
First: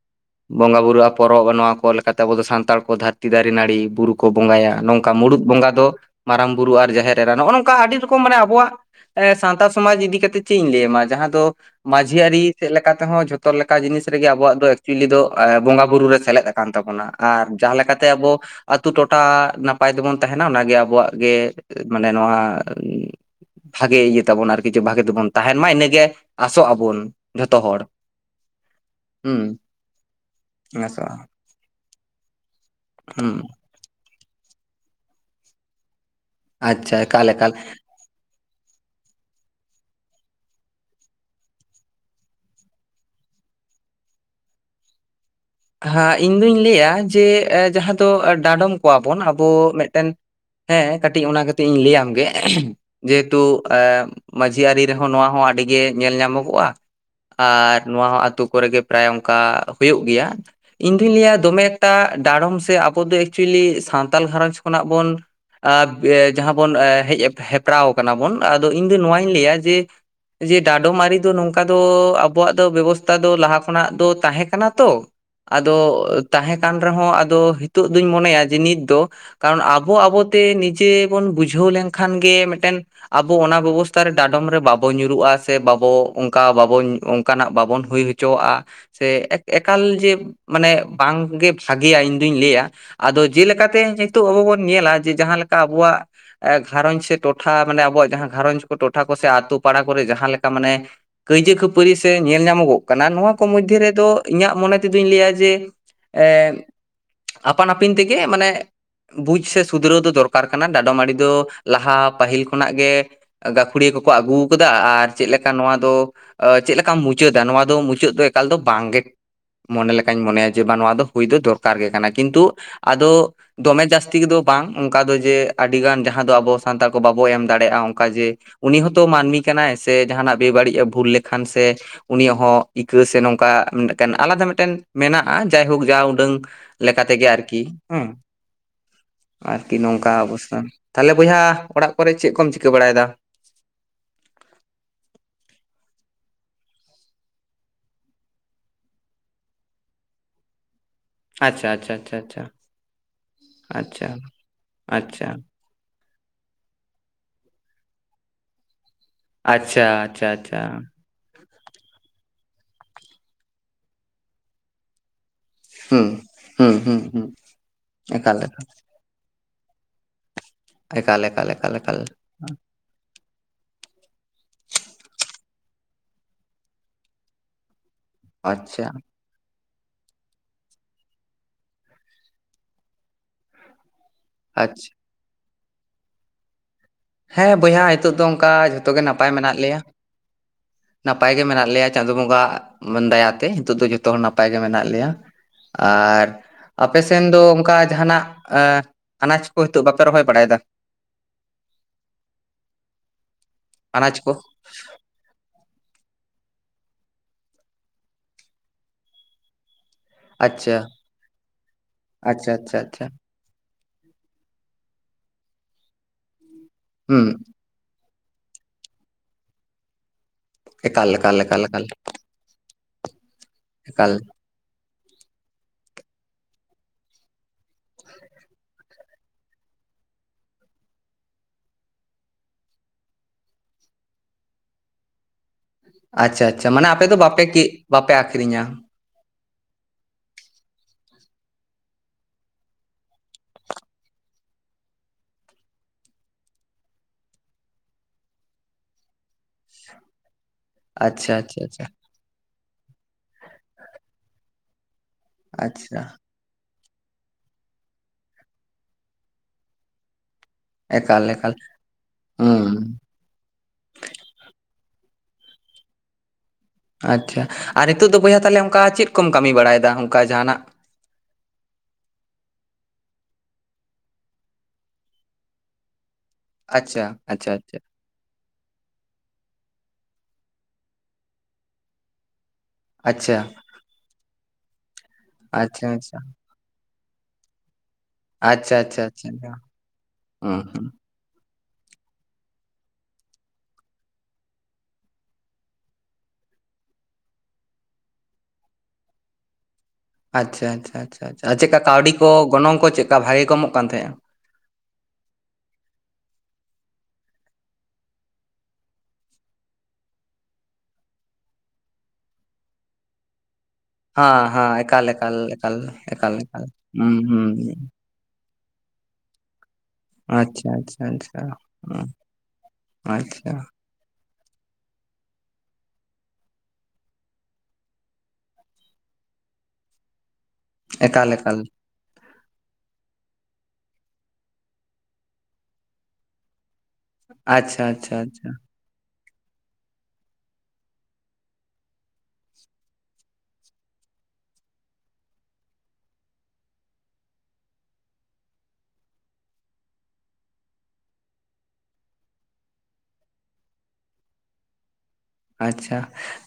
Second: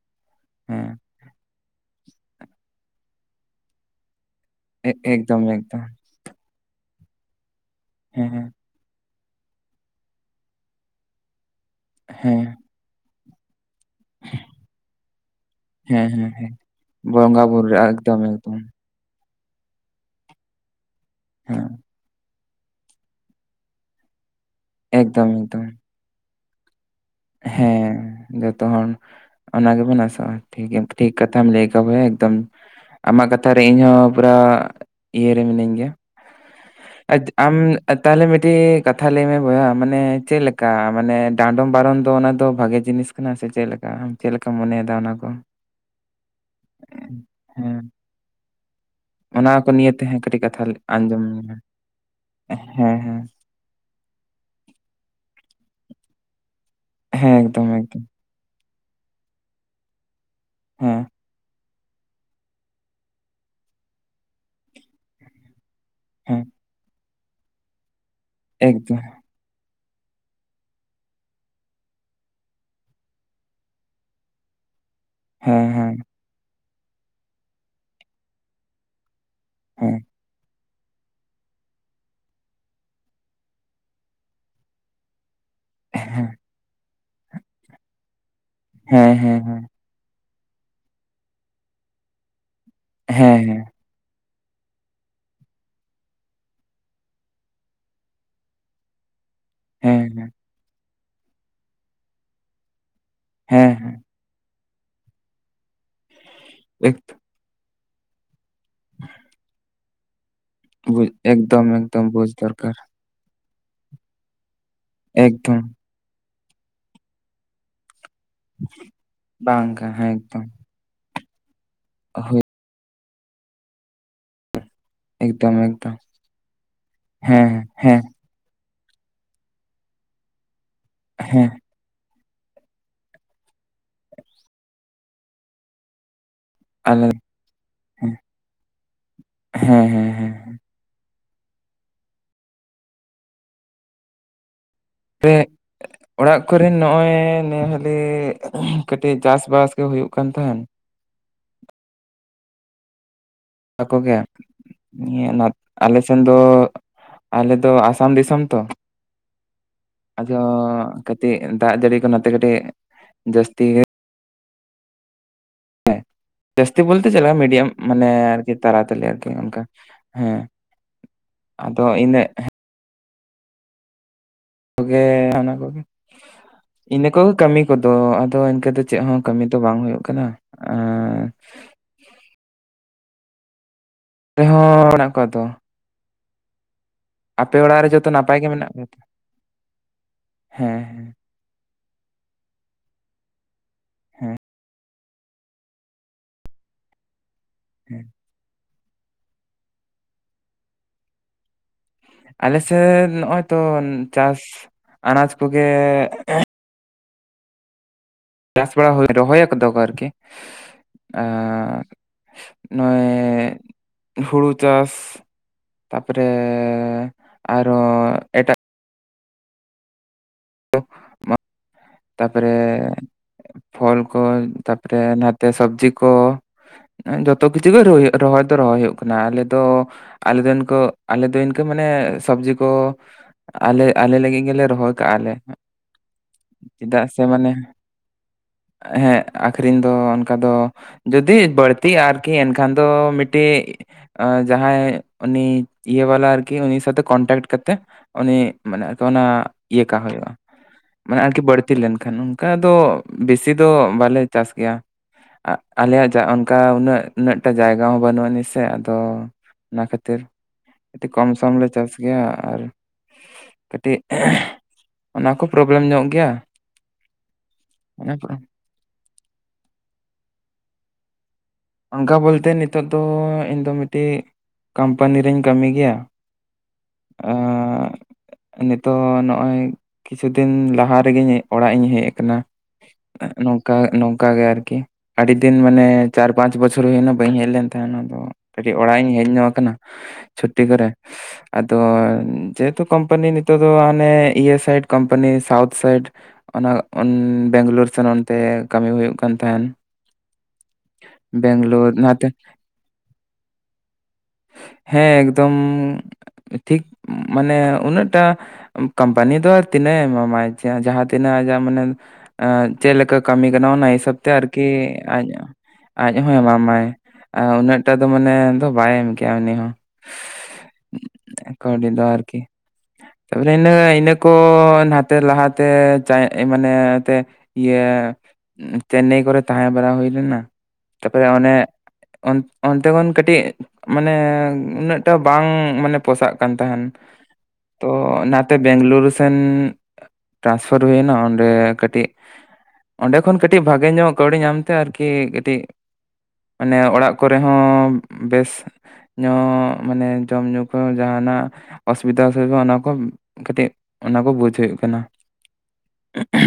ᱵᱚᱸᱜᱟ ᱦᱮᱸ ᱵᱩᱨᱩ ᱯᱚᱨᱚᱵᱽ ᱱᱚᱣᱟ ᱠᱚ ᱞᱮᱠᱟᱛᱮ ᱟᱵᱚ ᱫᱚ ᱥᱟᱱᱛᱟᱲ ᱠᱚ ᱫᱷᱟᱨᱛᱤ ᱫᱟᱨᱮ ᱱᱟᱹᱲᱤ ᱵᱩᱨᱩ ᱠᱚ ᱵᱚᱸᱜᱟᱭᱟ ᱮ- ᱱᱚᱝᱠᱟ ᱢᱩᱲᱩᱫ ᱮᱠᱫᱚᱢ ᱵᱚᱸᱜᱟ ᱮᱠᱫᱚᱢ ᱫᱚᱼᱼ ᱢᱟᱨᱟᱝ ᱵᱩᱨᱩ ᱟᱨ ᱡᱟᱦᱮᱨ ᱮᱨᱟ ᱱᱚᱜ-ᱚ ᱱᱚᱝᱠᱟ ᱟᱹᱰᱤ ᱨᱚᱠᱚᱢ ᱦᱮᱸ ᱢᱟᱱᱮ ᱦᱮᱸ ᱟᱵᱚᱣᱟᱜ-ᱼ ᱮᱸ ᱥᱟᱱᱛᱟᱲ ᱥᱚᱢᱟᱡᱽ ᱤᱫᱤ ᱠᱟᱛᱮ ᱪᱮ ᱤᱧ ᱞᱟᱹᱭ ᱟᱢᱟ ᱡᱟᱦᱟᱸ ᱫᱚ ᱢᱟᱹᱡᱷᱤ ᱟᱹᱨᱤ ᱦᱮᱸ ᱪᱮᱫ ᱞᱮᱠᱟ ᱛᱮᱦᱚᱸ ᱡᱷᱚ ᱛᱚ ᱞᱮᱠᱟ ᱡᱤᱱᱤᱥ ᱨᱮᱜᱮ ᱟᱵᱚᱣᱟᱜ ᱫᱚ ᱮᱠᱪᱩᱭᱞᱤ ᱫᱚ ᱵᱚᱸᱜᱟ ᱵᱩᱨᱩ ᱦᱮᱸ ᱦᱮᱸ ᱨᱮ ᱦᱮᱸ ᱥᱮᱞᱮᱫ ᱟᱠᱟᱱ ᱛᱟᱵᱚᱱᱟ ᱵᱚᱸᱜᱟ ᱟᱨ ᱵᱩᱨᱩ ᱡᱟᱦᱟᱸ ᱨᱮ ᱞᱮᱠᱟᱛᱮ ᱮᱠᱫᱚᱢ ᱟᱵᱚ ᱮᱠᱫᱚᱢ ᱟᱛᱩ ᱴᱚᱴᱷᱟ ᱱᱟᱯᱟᱭ ᱛᱮᱵᱚᱱ ᱛᱟᱦᱮᱱᱟ ᱚᱱᱟᱜᱮ ᱟᱵᱚᱣᱟᱜ ᱜᱮ ᱦᱮᱸ ᱢᱟᱱᱮ ᱱᱚᱣᱟ ᱵᱷᱟᱜᱮ ᱤᱭᱟᱹ ᱛᱟᱵᱚᱱ ᱟᱨ ᱠᱤ ᱡᱮ ᱵᱷᱟᱜᱮ ᱛᱮᱵᱚᱱ ᱮᱠᱫᱚᱢ ᱛᱟᱦᱮᱱ ᱮᱠᱫᱚᱢ ᱢᱟ ᱤᱱᱟᱹᱜᱮ ᱟᱥᱚᱜ ᱟᱵᱚᱱ ᱡᱷᱚᱛᱚ ᱦᱚᱲ ᱦᱮᱸ ᱡᱚᱛᱚ ᱦᱚᱱ ᱦᱩᱸ ᱚᱱᱟ ᱜᱮᱵᱚᱱ ᱟᱥᱟᱜ-ᱟ ᱴᱷᱤᱠ ᱜᱮ ᱟᱥᱚᱜᱼᱟ ᱴᱷᱤᱠ ᱠᱟᱛᱷᱟᱢ ᱞᱟᱹᱭ ᱠᱟ ᱵᱚᱭᱦᱟ ᱮᱠᱫᱚᱢ ᱟᱢᱟᱜ ᱦᱩᱸ ᱠᱟᱛᱷᱟ ᱨᱮ ᱤᱧ ᱦᱚᱸ ᱯᱩᱨᱟᱹ ᱤᱭᱟᱹ ᱨᱮ ᱢᱤᱱᱤᱧ ᱜᱮᱭᱟ ᱟᱪᱪᱷᱟ ᱮᱠᱟᱞ ᱮᱠᱟᱞ ᱟᱢ ᱛᱟᱦᱚᱞᱮ ᱢᱤᱴᱤᱡ ᱠᱟᱛᱷᱟ ᱞᱟᱹᱭ ᱢᱮ ᱵᱚᱭᱦᱟ ᱢᱟᱱᱮ ᱪᱮᱫ ᱞᱮᱠᱟ ᱢᱟᱱᱮ ᱰᱟᱸᱰᱚᱢ ᱵᱟᱨᱚᱱ ᱛᱚ ᱚᱱᱟᱫᱚ ᱵᱷᱟᱜᱮ ᱡᱤᱱᱤᱥ ᱠᱟᱱᱟ ᱥᱮ ᱪᱮᱫ ᱞᱮᱠᱟ ᱟᱢ ᱪᱮᱫ ᱞᱮᱠᱟᱢ ᱢᱚᱱᱮᱭᱫᱟ ᱚᱱᱟ ᱠᱚ ᱦᱟᱸ ᱤᱧᱫᱩᱧ ᱞᱟᱹᱭᱟ ᱡᱮ ᱦᱮᱸ ᱡᱟᱦᱟᱸ ᱫᱚ ᱰᱟᱸᱰᱚᱢ ᱠᱚᱣᱟ ᱵᱚᱱ ᱟᱵᱚ ᱚᱱᱟ ᱠᱚ ᱱᱤᱭᱮᱛᱮ ᱢᱮᱜᱴᱮᱱ ᱦᱮᱸ ᱠᱟᱹᱴᱤᱡ ᱠᱟᱛᱷᱟ ᱦᱮᱸ ᱟᱸᱡᱚᱢ ᱠᱟᱹᱴᱤᱡ ᱚᱱᱟ ᱢᱮ ᱠᱟᱛᱮᱤᱧ ᱞᱟᱹᱭᱟᱢ ᱜᱮ ᱦᱮᱸ ᱦᱮᱸ ᱡᱮᱦᱮᱛᱩ ᱢᱟᱺᱡᱷᱤ ᱟᱹᱨᱤ ᱨᱮᱦᱚᱸ ᱱᱚᱣᱟ ᱦᱚᱸ ᱟᱹᱰᱤᱜᱮ ᱧᱮᱞ ᱧᱟᱢᱚᱜᱚᱜ-ᱟ ᱦᱮᱸ ᱮᱠᱫᱚᱢ ᱟᱨ ᱮᱠᱫᱚᱢ ᱱᱚᱣᱟ ᱦᱚᱸ ᱟᱛᱳ ᱠᱚᱨᱮ ᱜᱮ ᱯᱨᱟᱭ ᱚᱝᱠᱟ ᱦᱩᱭᱩᱜ ᱜᱮᱭᱟ ᱤᱧ ᱦᱮᱸ ᱫᱩᱧ ᱞᱟᱹᱭᱟ ᱫᱚᱢᱮ ᱴᱟᱜ ᱰᱟᱲᱚᱢ ᱥᱮ ᱟᱵᱚ ᱫᱚ ᱮᱠᱪᱩᱭᱞᱤ ᱥᱟᱱᱛᱟᱞ ᱜᱷᱟᱨᱚᱸᱡᱽ ᱠᱷᱚᱱᱟᱜ ᱵᱚᱱ ᱟᱸ ᱦᱮᱸ ᱡᱟᱦᱟᱸ ᱵᱚᱱ ᱦᱮᱡ ᱦᱮᱯᱨᱟᱣ ᱠᱟᱱᱟ ᱵᱚᱱ ᱟᱫᱚ ᱤᱧ ᱫᱚ ᱮᱠᱫᱚᱢ ᱱᱚᱣᱟᱧ ᱞᱟᱹᱭᱟ ᱡᱮ ᱡᱮ ᱰᱟᱸᱰᱚᱢ ᱟᱹᱨᱤ ᱫᱚ ᱱᱚᱝᱠᱟ ᱫᱚ ᱟᱵᱚᱣᱟᱜ ᱫᱚ ᱵᱮᱵᱚᱥᱛᱟ ᱫᱚ ᱞᱟᱦᱟ ᱠᱷᱚᱱᱟᱜ ᱫᱚ ᱛᱟᱦᱮᱸ ᱠᱟᱱᱟ ᱛᱚ ᱦᱮᱸ ᱟᱫᱚ ᱦᱮᱸ ᱛᱟᱦᱮᱸ ᱠᱟᱱ ᱨᱮᱦᱚᱸ ᱟᱫᱚ ᱦᱤᱛᱚᱜ ᱫᱩᱧ ᱢᱚᱱᱮᱭᱟ ᱡᱮ ᱱᱤᱛ ᱫᱚ ᱠᱟᱨᱚᱱ ᱟᱵᱚ ᱦᱮᱸ ᱟᱵᱚᱛᱮ ᱱᱤᱡ ᱡᱮ ᱵᱚᱱ ᱵᱩᱡᱷᱟᱹᱣ ᱞᱮᱝᱠᱷᱟᱱ ᱜᱮ ᱢᱮᱫᱴᱮᱱ ᱟᱵᱚ ᱚᱱᱟ ᱵᱮᱵᱚᱥᱛᱟ ᱨᱮ ᱰᱟᱰᱚᱢ ᱨᱮ ᱵᱟᱵᱚ ᱧᱩᱨ-ᱟ ᱥᱮ ᱵᱟᱵᱚ ᱦᱮᱸ ᱚᱱᱠᱟ ᱵᱟᱵᱚᱱ ᱚᱱᱠᱟᱱᱟᱜ ᱵᱟᱵᱚᱱ ᱦᱩᱭ ᱦᱚᱪᱚᱣᱟᱜ-ᱟ ᱥᱮ ᱦᱮᱸ, ᱦᱮᱸ, ᱦᱮᱸ, ᱮᱠᱟᱞ ᱡᱮ ᱢᱟᱱᱮ ᱵᱟᱝᱜᱮ ᱵᱷᱟᱜᱮᱭᱟ ᱤᱧ ᱫᱩᱧ ᱞᱟᱹᱭᱟ ᱟᱫᱚ ᱦᱮᱸ, ᱡᱮᱞᱮᱠᱟ ᱛᱮ ᱛᱚ ᱟᱵᱚ ᱵᱚᱱ ᱧᱮᱞᱟ ᱡᱮ ᱡᱟᱦᱟᱸ ᱞᱮᱠᱟ ᱟᱵᱚᱣᱟᱜ ᱮ ᱜᱷᱟᱨᱚᱸᱡᱽ ᱥᱮ ᱴᱚᱴᱷᱟ ᱢᱟᱱᱮ ᱟᱵᱚᱣᱟᱜ ᱡᱟᱦᱟᱸ ᱜᱷᱟᱨᱚᱸᱡᱽ ᱠᱚ ᱴᱚᱴᱷᱟ ᱠᱚ ᱥᱮ ᱟᱛᱳ ᱯᱟᱲᱟ ᱠᱚᱨᱮ ᱦᱮᱸ, ᱦᱮᱸ, ᱡᱟᱦᱟᱸ ᱞᱮᱠᱟ ᱢᱟᱱᱮ ᱠᱟᱹᱭᱡᱟᱹ ᱠᱷᱟᱹᱯᱟᱹᱨᱤ ᱥᱮ ᱧᱮᱞ ᱧᱟᱢᱚᱜᱚᱜ ᱠᱟᱱᱟ ᱱᱚᱣᱟ ᱠᱚ ᱦᱮᱸ, ᱢᱚᱫᱽᱫᱷᱮ ᱦᱮᱸ, ᱨᱮᱫᱚ ᱤᱧᱟᱹᱜ ᱢᱚᱱᱮ ᱛᱮᱫᱚᱧ ᱞᱟᱹᱭᱟ ᱡᱮ ᱮ ᱮᱠ ᱟᱯᱟᱱ ᱟᱹᱯᱤᱱ ᱛᱮᱜᱮ ᱢᱟᱱᱮ ᱵᱩᱡᱽ ᱥᱮ ᱥᱩᱫᱷᱨᱟᱹᱣ ᱫᱚ ᱫᱚᱨᱠᱟᱨ ᱠᱟᱱᱟ ᱰᱟᱸᱰᱟᱢ ᱵᱩᱡ ᱟᱹᱨᱤ ᱫᱚ ᱮᱠᱫᱚᱢ ᱞᱟᱦᱟ ᱮᱠᱫᱚᱢ ᱵᱩᱡᱽ ᱯᱟᱹᱦᱤᱞ ᱠᱷᱚᱱᱟᱜ ᱫᱚᱨᱠᱟᱨ ᱜᱮ ᱜᱟᱹᱠᱷᱩᱲᱤᱭᱟᱹ ᱠᱚᱠᱚ ᱟᱹᱜᱩ ᱟᱠᱟᱫᱟ ᱟᱨ ᱪᱮᱫᱞᱮᱠᱟ ᱮᱠᱫᱚᱢ ᱱᱚᱣᱟ ᱫᱚ ᱪᱮᱫ ᱞᱮᱠᱟᱢ ᱢᱩᱪᱟᱹᱫᱟ ᱱᱚᱣᱟ ᱫᱚ ᱢᱩᱪᱟᱹᱫ ᱫᱚ ᱮᱠᱟᱞ ᱫᱚ ᱵᱟᱝᱜᱮ- ᱵᱟᱝᱼᱟ ᱢᱚᱱᱮ ᱦᱮᱸ ᱞᱮᱠᱟᱧ ᱮᱠᱫᱚᱢ ᱢᱚᱱᱮᱭᱟ ᱡᱮ ᱵᱟᱝ ᱱᱚᱣᱟ ᱫᱚ ᱦᱩᱭ ᱫᱚ ᱫᱚᱨᱠᱟᱨ ᱜᱮ ᱠᱟᱱᱟ ᱦᱳᱭ ᱠᱤᱱᱛᱩ ᱟᱫᱚ ᱫᱚᱢᱮ ᱡᱟᱹᱥᱛᱤ ᱡᱟᱹᱥᱛᱤ ᱫᱚ ᱵᱟᱝ ᱚᱱᱠᱟ ᱫᱚ ᱡᱮ ᱮᱠᱫᱚᱢ ᱟᱹᱰᱤ ᱮᱠᱫᱚᱢ ᱜᱟᱱ ᱡᱟᱦᱟᱸ ᱫᱚ ᱟᱵᱚ ᱥᱟᱱᱛᱟᱲ ᱠᱚ ᱵᱟᱵᱚ ᱮᱢ ᱦᱮᱸ, ᱫᱟᱲᱮᱜᱼᱟ ᱦᱮᱸ, ᱚᱱᱠᱟ ᱡᱮ ᱩᱱᱤ ᱦᱚᱸᱛᱚ ᱢᱟᱹᱱᱢᱤ ᱠᱟᱱᱟᱭ ᱥᱮ ᱡᱟᱦᱟᱱᱟᱜ ᱵᱮᱵᱟᱹᱲᱤᱡ ᱮ ᱵᱷᱩᱞ ᱞᱮᱠᱷᱟᱱ ᱦᱮᱸ, ᱥᱮ ᱩᱱᱤᱭᱟᱜ ᱦᱚᱸ ᱤᱠᱟᱹ ᱥᱮ ᱱᱚᱝᱠᱟ ᱢᱤᱫᱴᱟᱱ ᱟᱞᱟᱫᱟ ᱢᱤᱫᱴᱮᱱ ᱢᱮᱱᱟᱜᱼᱟ ᱡᱟᱭᱦᱳᱠ ᱡᱟ ᱩᱰᱟᱹᱝ ᱞᱮᱠᱟ ᱟᱞᱮ ᱛᱮᱜᱮ ᱟᱨᱠᱤ ᱦᱮᱸ ᱟᱨᱠᱤ ᱦᱮᱸ, ᱦᱮᱸ, ᱱᱚᱝᱠᱟ ᱦᱮᱸ, ᱦᱮᱸ᱾ ᱚᱵᱚᱥᱛᱷᱟ ᱛᱟᱦᱚᱞᱮ ᱵᱚᱭᱦᱟ ᱚᱲᱟᱜ ᱠᱚᱨᱮ ᱪᱮᱫ ᱠᱚᱢ ᱪᱤᱠᱟᱹ ᱵᱟᱲᱟᱭᱮᱫᱟ? ᱯᱮ ᱚᱲᱟᱜ ᱠᱚᱨᱮᱱ ᱱᱚᱜᱼᱚᱭ ᱱᱮ ᱦᱟᱹᱞᱤ ᱠᱟᱹᱴᱤᱡ ᱪᱟᱥ ᱵᱟᱥ ᱜᱮ ᱦᱩᱭᱩᱜ ᱠᱟᱱ ᱛᱟᱦᱮᱱ ᱟᱪᱪᱷᱟ ᱟᱪᱪᱷᱟ ᱟᱪᱪᱷᱟ ᱟᱪᱪᱷᱟ ᱟᱠᱚ ᱟᱪᱪᱷᱟ ᱜᱮ ᱟᱪᱪᱷᱟ ᱱᱤᱭᱟᱹ ᱟᱞᱮ ᱥᱮᱱ ᱫᱚ ᱟᱞᱮ ᱫᱚ ᱟᱥᱟᱢ ᱫᱤᱥᱚᱢ ᱛᱚ ᱟᱪᱪᱷᱟ ᱟᱪᱪᱷᱟ ᱟᱫᱚ ᱟᱪᱪᱷᱟ ᱠᱟᱹᱴᱤᱡ ᱫᱟᱜ ᱡᱟᱹᱲᱤ ᱠᱚ ᱱᱚᱛᱮ ᱠᱟᱹᱴᱤᱡ ᱡᱟᱹᱥᱛᱤ ᱜᱮ ᱦᱩᱸ ᱦᱩᱸ ᱡᱟᱹᱥᱛᱤ ᱦᱩᱸ ᱵᱚᱞᱛᱮ ᱪᱮᱫᱟᱜ ᱦᱩᱸ ᱞᱮᱠᱟ ᱢᱤᱰᱤᱭᱟᱢ ᱢᱟᱱᱮ ᱮᱠᱟᱞ ᱟᱨᱠᱤ ᱛᱟᱲᱟᱛᱟᱲᱤ ᱟᱨᱠᱤ ᱚᱱᱠᱟ ᱦᱮᱸ ᱮᱠᱟᱞ ᱮᱠᱟᱞ ᱮᱠᱟᱞ ᱟᱫᱚ ᱮᱠᱟᱞ ᱤᱱᱟᱹ ᱤᱱᱟᱹ ᱠᱚᱜᱮ ᱠᱟᱹᱢᱤ ᱠᱚᱫᱚ ᱟᱫᱚ ᱤᱱᱠᱟᱹ ᱫᱚ ᱟᱪᱪᱷᱟ ᱪᱮᱫ ᱦᱚᱸ ᱠᱟᱹᱢᱤ ᱫᱚ ᱵᱟᱝ ᱦᱩᱭᱩᱜ ᱠᱟᱱᱟ ᱟᱨ ᱟᱪᱪᱷᱟ ᱨᱮᱦᱚᱸ ᱚᱲᱟᱜ ᱠᱚᱣᱟ ᱫᱚ ᱦᱮᱸ ᱚᱲᱟᱜ ᱵᱚᱭᱦᱟ ᱨᱮ ᱡᱚᱛᱚ ᱱᱤᱛᱚᱜ ᱫᱚ ᱱᱟᱯᱟᱭ ᱜᱮ ᱚᱱᱠᱟ ᱢᱮᱱᱟᱜ ᱯᱮᱭᱟ ᱡᱷᱚᱛᱚ ᱛᱚ ᱜᱮ ᱱᱟᱯᱟᱭ ᱢᱮᱱᱟᱜ ᱞᱮᱭᱟ᱾ ᱦᱮᱸ ᱱᱟᱯᱟᱭ ᱜᱮ ᱢᱮᱱᱟᱜ ᱞᱮᱭᱟ ᱪᱟᱸᱫᱳ ᱵᱚᱸᱜᱟ ᱢᱮᱱ ᱫᱟᱭᱟᱛᱮ ᱱᱤᱛᱚᱜ ᱫᱚ ᱡᱚᱛᱚ ᱦᱚᱲ ᱦᱮᱸ ᱱᱟᱯᱟᱭ ᱜᱮ ᱢᱮᱱᱟᱜ ᱞᱮᱭᱟ᱾ ᱟᱨ ᱟᱯᱮ ᱥᱮᱱ ᱫᱚ ᱚᱱᱠᱟ ᱦᱮᱸ ᱡᱟᱦᱟᱱᱟᱜ ᱮ ᱟᱱᱟᱡᱽ ᱠᱚ ᱦᱤᱛᱚᱜ ᱵᱟᱯᱮ ᱨᱚᱦᱚᱭ ᱵᱟᱲᱟᱭ ᱫᱟ ᱟᱞᱮᱥᱮᱫ ᱱᱚᱜᱼᱚᱭ ᱛᱚ ᱟᱱᱟᱡ ᱠᱚ ᱪᱟᱥ ᱟᱱᱟᱡ ᱠᱚᱜᱮ ᱪᱟᱥ ᱵᱟᱲᱟ ᱦᱩᱭ ᱨᱚᱦᱚᱭ ᱠᱟᱫᱟ ᱠᱚ ᱟᱨᱠᱤ ᱟᱪᱪᱷᱟ ᱟᱨ ᱟᱪᱪᱷᱟ ᱟᱪᱪᱷᱟ ᱟᱪᱪᱷᱟ ᱱᱚᱜᱼᱚᱭ ᱦᱩᱲᱩ ᱪᱟᱥ ᱛᱟᱯᱚᱨᱮ ᱦᱩᱸ ᱟᱨᱚ ᱮᱴᱟᱜ ᱮᱠᱟᱞ ᱮᱠᱟᱞ ᱮᱠᱟᱞ ᱮᱠᱟᱞ ᱛᱟᱨᱯᱚᱨᱮ ᱯᱷᱚᱞ ᱮᱠᱟᱞ ᱠᱚ ᱛᱟᱨᱯᱚᱨᱮ ᱱᱟᱛᱮ ᱥᱚᱵᱽᱡᱤ ᱠᱚ ᱡᱚᱛᱚ ᱠᱤᱪᱷᱩ ᱜᱮ ᱨᱚᱦᱚᱭ ᱫᱚ ᱨᱚᱦᱚᱭ ᱦᱩᱭᱩᱜ ᱠᱟᱱᱟ ᱟᱞᱮ ᱫᱚ ᱟᱞᱮ ᱫᱚ ᱤᱱᱠᱟᱹ ᱟᱞᱮ ᱫᱚ ᱤᱱᱠᱟᱹ ᱢᱟᱱᱮ ᱥᱚᱵᱽᱡᱤ ᱠᱚ ᱟᱞᱮ ᱟᱞᱮ ᱞᱟᱹᱜᱤᱫ ᱜᱮᱞᱮ ᱨᱚᱦᱚᱭ ᱠᱟᱜᱼᱟ ᱞᱮ ᱟᱪᱪᱷᱟ ᱟᱪᱪᱷᱟ ᱢᱟᱱᱮ ᱟᱯᱮ ᱪᱮᱫᱟᱜ ᱫᱚ ᱥᱮ ᱵᱟᱯᱮ ᱠᱤ ᱵᱟᱯᱮ ᱟᱠᱷᱨᱤᱧᱟ᱾ ᱟᱹᱠᱷᱨᱤᱧ ᱫᱚ ᱚᱱᱠᱟ ᱫᱚ ᱡᱩᱫᱤ ᱵᱟᱹᱲᱛᱤᱜᱼᱟ ᱟᱨᱠᱤ ᱮᱱᱠᱷᱟᱱ ᱫᱚ ᱢᱤᱫᱴᱤᱡ ᱡᱟᱦᱟᱸᱭ ᱩᱱᱤ ᱤᱭᱟᱹ ᱵᱟᱞᱟ ᱟᱨᱠᱤ ᱩᱱᱤ ᱥᱟᱛᱮᱜ ᱠᱚᱱᱴᱮᱠᱴ ᱠᱟᱛᱮᱫ ᱩᱱᱤ ᱢᱟᱱᱮ ᱚᱱᱟ ᱤᱭᱟᱹᱠᱟ ᱦᱩᱭᱩᱜᱼᱟ᱾ ᱢᱟᱱᱮ ᱟᱪᱪᱷᱟ ᱟᱨᱠᱤ ᱟᱪᱪᱷᱟ ᱵᱟᱹᱲᱛᱤ ᱟᱪᱪᱷᱟ ᱞᱮᱱᱠᱷᱟᱱ ᱚᱱᱠᱟ ᱫᱚ ᱵᱮᱥᱤ ᱫᱚ ᱵᱟᱞᱮ ᱪᱟᱥ ᱜᱮᱭᱟ᱾ ᱟᱪᱪᱷᱟ ᱟᱞᱮᱭᱟᱜ ᱡᱟ ᱚᱱᱠᱟ ᱩᱱᱟᱹᱜ ᱩᱱᱟᱹᱜ ᱴᱟ ᱡᱟᱭᱜᱟ ᱦᱚᱸ ᱵᱟᱹᱱᱩᱜ ᱟᱹᱱᱤᱡ ᱥᱮ ᱟᱫᱚ ᱚᱱᱟ ᱠᱷᱟᱹᱛᱤᱨ ᱟᱹᱰᱤ ᱮᱠᱟᱞ ᱠᱚᱢ ᱮᱠᱟᱞ ᱥᱚᱢᱞᱮ ᱪᱟᱥ ᱜᱮᱭᱟ ᱟᱨ ᱦᱩᱸ ᱠᱟᱹᱴᱤᱡ ᱚᱱᱟ ᱠᱚ ᱯᱨᱚᱵᱞᱮᱢ ᱧᱚᱜ ᱜᱮᱭᱟ᱾ ᱟᱪᱪᱷᱟ ᱟᱨ ᱱᱤᱛᱚᱜ ᱚᱱᱟ ᱫᱚ ᱯᱨᱚ ᱵᱚᱭᱦᱟ ᱛᱟᱞᱚᱦᱮ ᱚᱱᱠᱟ ᱪᱮᱫ ᱠᱚᱢ ᱠᱟᱹᱢᱤ ᱵᱟᱲᱟᱭᱮᱫᱟ ᱚᱱᱠᱟ ᱡᱟᱦᱟᱱᱟᱜ ᱚᱱᱠᱟ ᱵᱚᱞᱛᱮ ᱱᱤᱛᱚᱜ ᱫᱚ ᱤᱧ ᱫᱚ ᱢᱤᱫᱴᱤᱡ ᱠᱳᱢᱯᱟᱱᱤ ᱨᱤᱧ ᱠᱟᱹᱢᱤ ᱜᱮᱭᱟ᱾ ᱟᱪᱪᱷᱟ ᱟᱪᱪᱷᱟ ᱟᱪᱪᱷᱟ ᱱᱤᱛᱚᱜ ᱱᱚᱜᱼᱚᱭ ᱠᱤᱪᱷᱩ ᱫᱤᱱ ᱞᱟᱦᱟ ᱨᱮᱜᱮ ᱚᱲᱟᱜ ᱤᱧ ᱦᱮᱡ ᱟᱠᱟᱱᱟ᱾ ᱟᱪᱪᱷᱟ ᱠᱟ ᱱᱚᱱᱠᱟ ᱱᱚᱝᱠᱟ ᱜᱮ ᱟᱨᱠᱤ ᱟᱰᱤ ᱫᱤᱱ ᱢᱟᱱᱮ ᱟᱪᱪᱷᱟ ᱟᱪᱪᱷᱟ ᱪᱟᱨ ᱯᱟᱸᱪ ᱵᱚᱪᱷᱚᱨ ᱦᱩᱭᱱᱟ ᱵᱟᱹᱧ ᱦᱮᱡ ᱞᱮᱱ ᱛᱟᱦᱮᱱᱟ ᱫᱚ ᱠᱟᱹᱴᱤᱡ ᱚᱲᱟᱜ ᱟᱪᱪᱷᱟ ᱤᱧ ᱦᱮᱡ ᱟᱪᱪᱷᱟ ᱧᱚᱜ ᱟᱪᱪᱷᱟ ᱟᱠᱟᱱᱟ ᱦᱩᱸ ᱪᱷᱩᱴᱤ ᱠᱚᱨᱮ [inaudible] ᱟᱫᱚ ᱡᱮᱦᱮᱛᱩ ᱠᱚᱢᱯᱟᱱᱤ ᱱᱤᱛᱚᱜ ᱫᱚ ᱦᱟᱱᱮ ᱤᱭᱟᱹ ᱥᱟᱭᱮᱰ ᱠᱳᱢᱯᱟᱱᱤ ᱥᱟᱣᱩᱛᱷ ᱥᱟᱭᱤᱰ ᱚᱱᱟ ᱚᱱ ᱵᱮᱝᱜᱞᱳᱨ ᱥᱳᱱ ᱚᱱᱛᱮ ᱠᱟᱢᱤ ᱦᱩᱭᱩᱜ ᱠᱟᱱ ᱛᱟᱦᱮᱱ, ᱟᱪᱪᱷᱟ ᱟᱪᱪᱷᱟ ᱟᱪᱷᱟᱷᱟ, ᱪᱮᱫᱠᱟ ᱠᱟᱣᱰᱤ ᱱᱟᱛᱮ ᱠᱚ ᱜᱚᱱᱚᱝ ᱠᱚ ᱪᱮᱫ ᱞᱮᱠᱟ ᱵᱷᱟᱜᱮ ᱠᱚ ᱮᱢᱚᱜ ᱠᱟᱱ ᱛᱟᱦᱮᱸᱼᱟ? ᱦᱮᱸ ᱮᱠᱫᱚᱢ ᱴᱷᱤᱠ ᱢᱟᱱᱮ ᱩᱱᱟᱹᱜ ᱴᱟ ᱠᱳᱢᱯᱟᱱᱤ ᱫᱚ ᱛᱤᱱᱟᱹᱜ ᱮᱢᱟᱢᱟᱭ ᱡᱟᱦᱟᱸ ᱛᱤᱱᱟᱹᱜ ᱟᱡᱟᱜ ᱢᱟᱱᱮ ᱟ ᱪᱮᱫ ᱞᱮᱠᱟ ᱠᱟᱢᱤ ᱠᱟᱱᱟ ᱚᱱᱟ ᱦᱤᱥᱟᱹᱵ ᱛᱮ ᱦᱮᱸ ᱟᱨᱠᱤ ᱦᱮᱸ ᱮᱠᱟᱞ ᱟᱡ ᱮᱠᱟᱞ ᱮᱠᱟᱞ ᱟᱡ ᱮᱠᱟᱞ ᱦᱚᱸᱭ ᱮᱠᱟᱞ ᱮᱢᱟᱢᱟᱭ, ᱦᱩᱸ ᱟ ᱦᱩᱸ ᱩᱱᱟᱹᱜ ᱴᱟ ᱫᱚ ᱢᱟᱱᱮ ᱫᱚ ᱵᱟᱭ ᱮᱢ ᱠᱮᱭᱟ ᱩᱱᱤ ᱦᱚᱸ᱾ ᱟᱪᱪᱷᱟ ᱟᱪᱪᱷᱟ ᱟᱪᱪᱷᱟ ᱠᱟᱣᱰᱤ ᱫᱚ ᱦᱩᱸ, ᱟᱨᱠᱤ, ᱟᱪᱪᱷᱟ [unintelligible] ᱤᱱᱟᱹ ᱠᱚ ᱱᱟᱛᱷᱮ ᱞᱟᱦᱟᱛᱮ ᱢᱟᱱᱮ ᱮᱱᱛᱮ ᱤᱭᱟᱹ ᱪᱮᱱᱱᱟᱭ ᱠᱚᱨᱮ ᱛᱟᱦᱮᱸ ᱵᱟᱨᱟ ᱦᱩᱭ ᱞᱮᱱᱟ᱾ ᱛᱟᱯᱚᱨᱮ ᱮᱠᱟᱞ ᱚᱱᱮ ᱮᱠᱟᱞ ᱚᱱᱼᱚᱱᱛᱮ ᱠᱷᱚᱱ ᱠᱟᱹᱴᱤᱡ ᱢᱟᱱᱮ ᱩᱱᱟᱹᱜᱼᱴᱟ ᱵᱟᱝ ᱢᱟᱱᱮ ᱯᱚᱥᱟᱜ ᱠᱟᱱ ᱛᱟᱦᱮᱱ᱾ ᱟᱪᱪᱷᱟ ᱛᱚ ᱟᱪᱪᱷᱟ ᱟᱪᱪᱷᱟ ᱱᱟᱛᱮ ᱵᱮᱝᱞᱩ ᱨᱥ ᱥᱮᱸᱱ ᱴᱨᱟᱱᱥᱯᱷᱟᱨ ᱦᱩᱭᱱᱟ ᱚᱸᱰᱮ ᱠᱟᱹᱴᱤᱡ ᱚᱸᱰᱮ ᱠᱷᱚᱱ ᱠᱟᱹᱴᱤᱡ ᱵᱷᱟᱜᱮ ᱧᱚᱜ ᱠᱟᱹᱣᱰᱤ ᱧᱟᱢ ᱛᱮ ᱟᱨᱠᱤ ᱠᱟᱹᱴᱤᱡ᱾ ᱢᱟᱱᱮ ᱚᱲᱟᱜ ᱠᱚᱨᱮ ᱦᱚᱸ ᱵᱮᱥ ᱧᱳᱜ ᱢᱟᱱᱮ ᱡᱚᱢ ᱧᱩᱸ ᱠᱚ ᱡᱟᱦᱟᱱᱟᱜ ᱚᱥᱩᱵᱤᱛᱟ ᱥᱮ ᱚᱱᱟ ᱠᱚ ᱠᱟᱹᱴᱤᱡ ᱚᱱᱟ ᱠᱚ ᱵᱩᱡᱽ ᱦᱩᱭᱩᱜ ᱠᱟᱱᱟ᱾ ᱟᱪᱪᱷᱟ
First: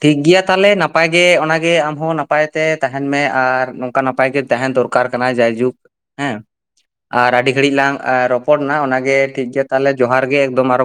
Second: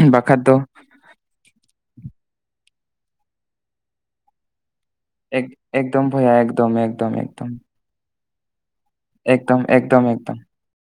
ᱴᱷᱤᱠ ᱜᱮᱭᱟ ᱵᱟᱠᱷᱟᱡ ᱫᱚ ᱛᱟᱦᱞᱮ ᱱᱟᱯᱟᱭ ᱜᱮ ᱚᱱᱟ ᱜᱮ ᱟᱢᱦᱚᱸ ᱱᱟᱯᱟᱭ ᱛᱮ ᱛᱟᱦᱮᱱ ᱢᱮ᱾ ᱟᱨ ᱱᱚᱠᱟ ᱱᱟᱯᱟᱭ ᱜᱮ ᱛᱟᱦᱮᱸᱱ ᱫᱚᱨᱠᱟᱨ ᱠᱟᱱᱟ ᱮᱠ ᱡᱟᱭᱡᱩᱜᱽ, ᱮᱠᱫᱚᱢ ᱵᱷᱚᱭᱟ ᱦᱮᱸ ᱮᱠᱫᱚᱢ ᱮᱠᱫᱚᱢ ᱟᱨ ᱟᱹᱰᱤ ᱮᱠᱫᱚᱢ ᱜᱷᱟᱹᱲᱤᱡ ᱞᱟᱝ ᱟᱨ ᱨᱚ ᱨᱚᱯᱚᱲᱱᱟ ᱚᱱᱟ ᱜᱮ ᱴᱷᱤᱠ ᱮᱠᱫᱚᱢ ᱜᱮᱭᱟ ᱛᱟᱦᱚᱞᱮ ᱮᱠᱫᱚᱢ ᱡᱚᱦᱟᱨ ᱜᱮ ᱮᱠᱫᱚᱢ ᱟᱨ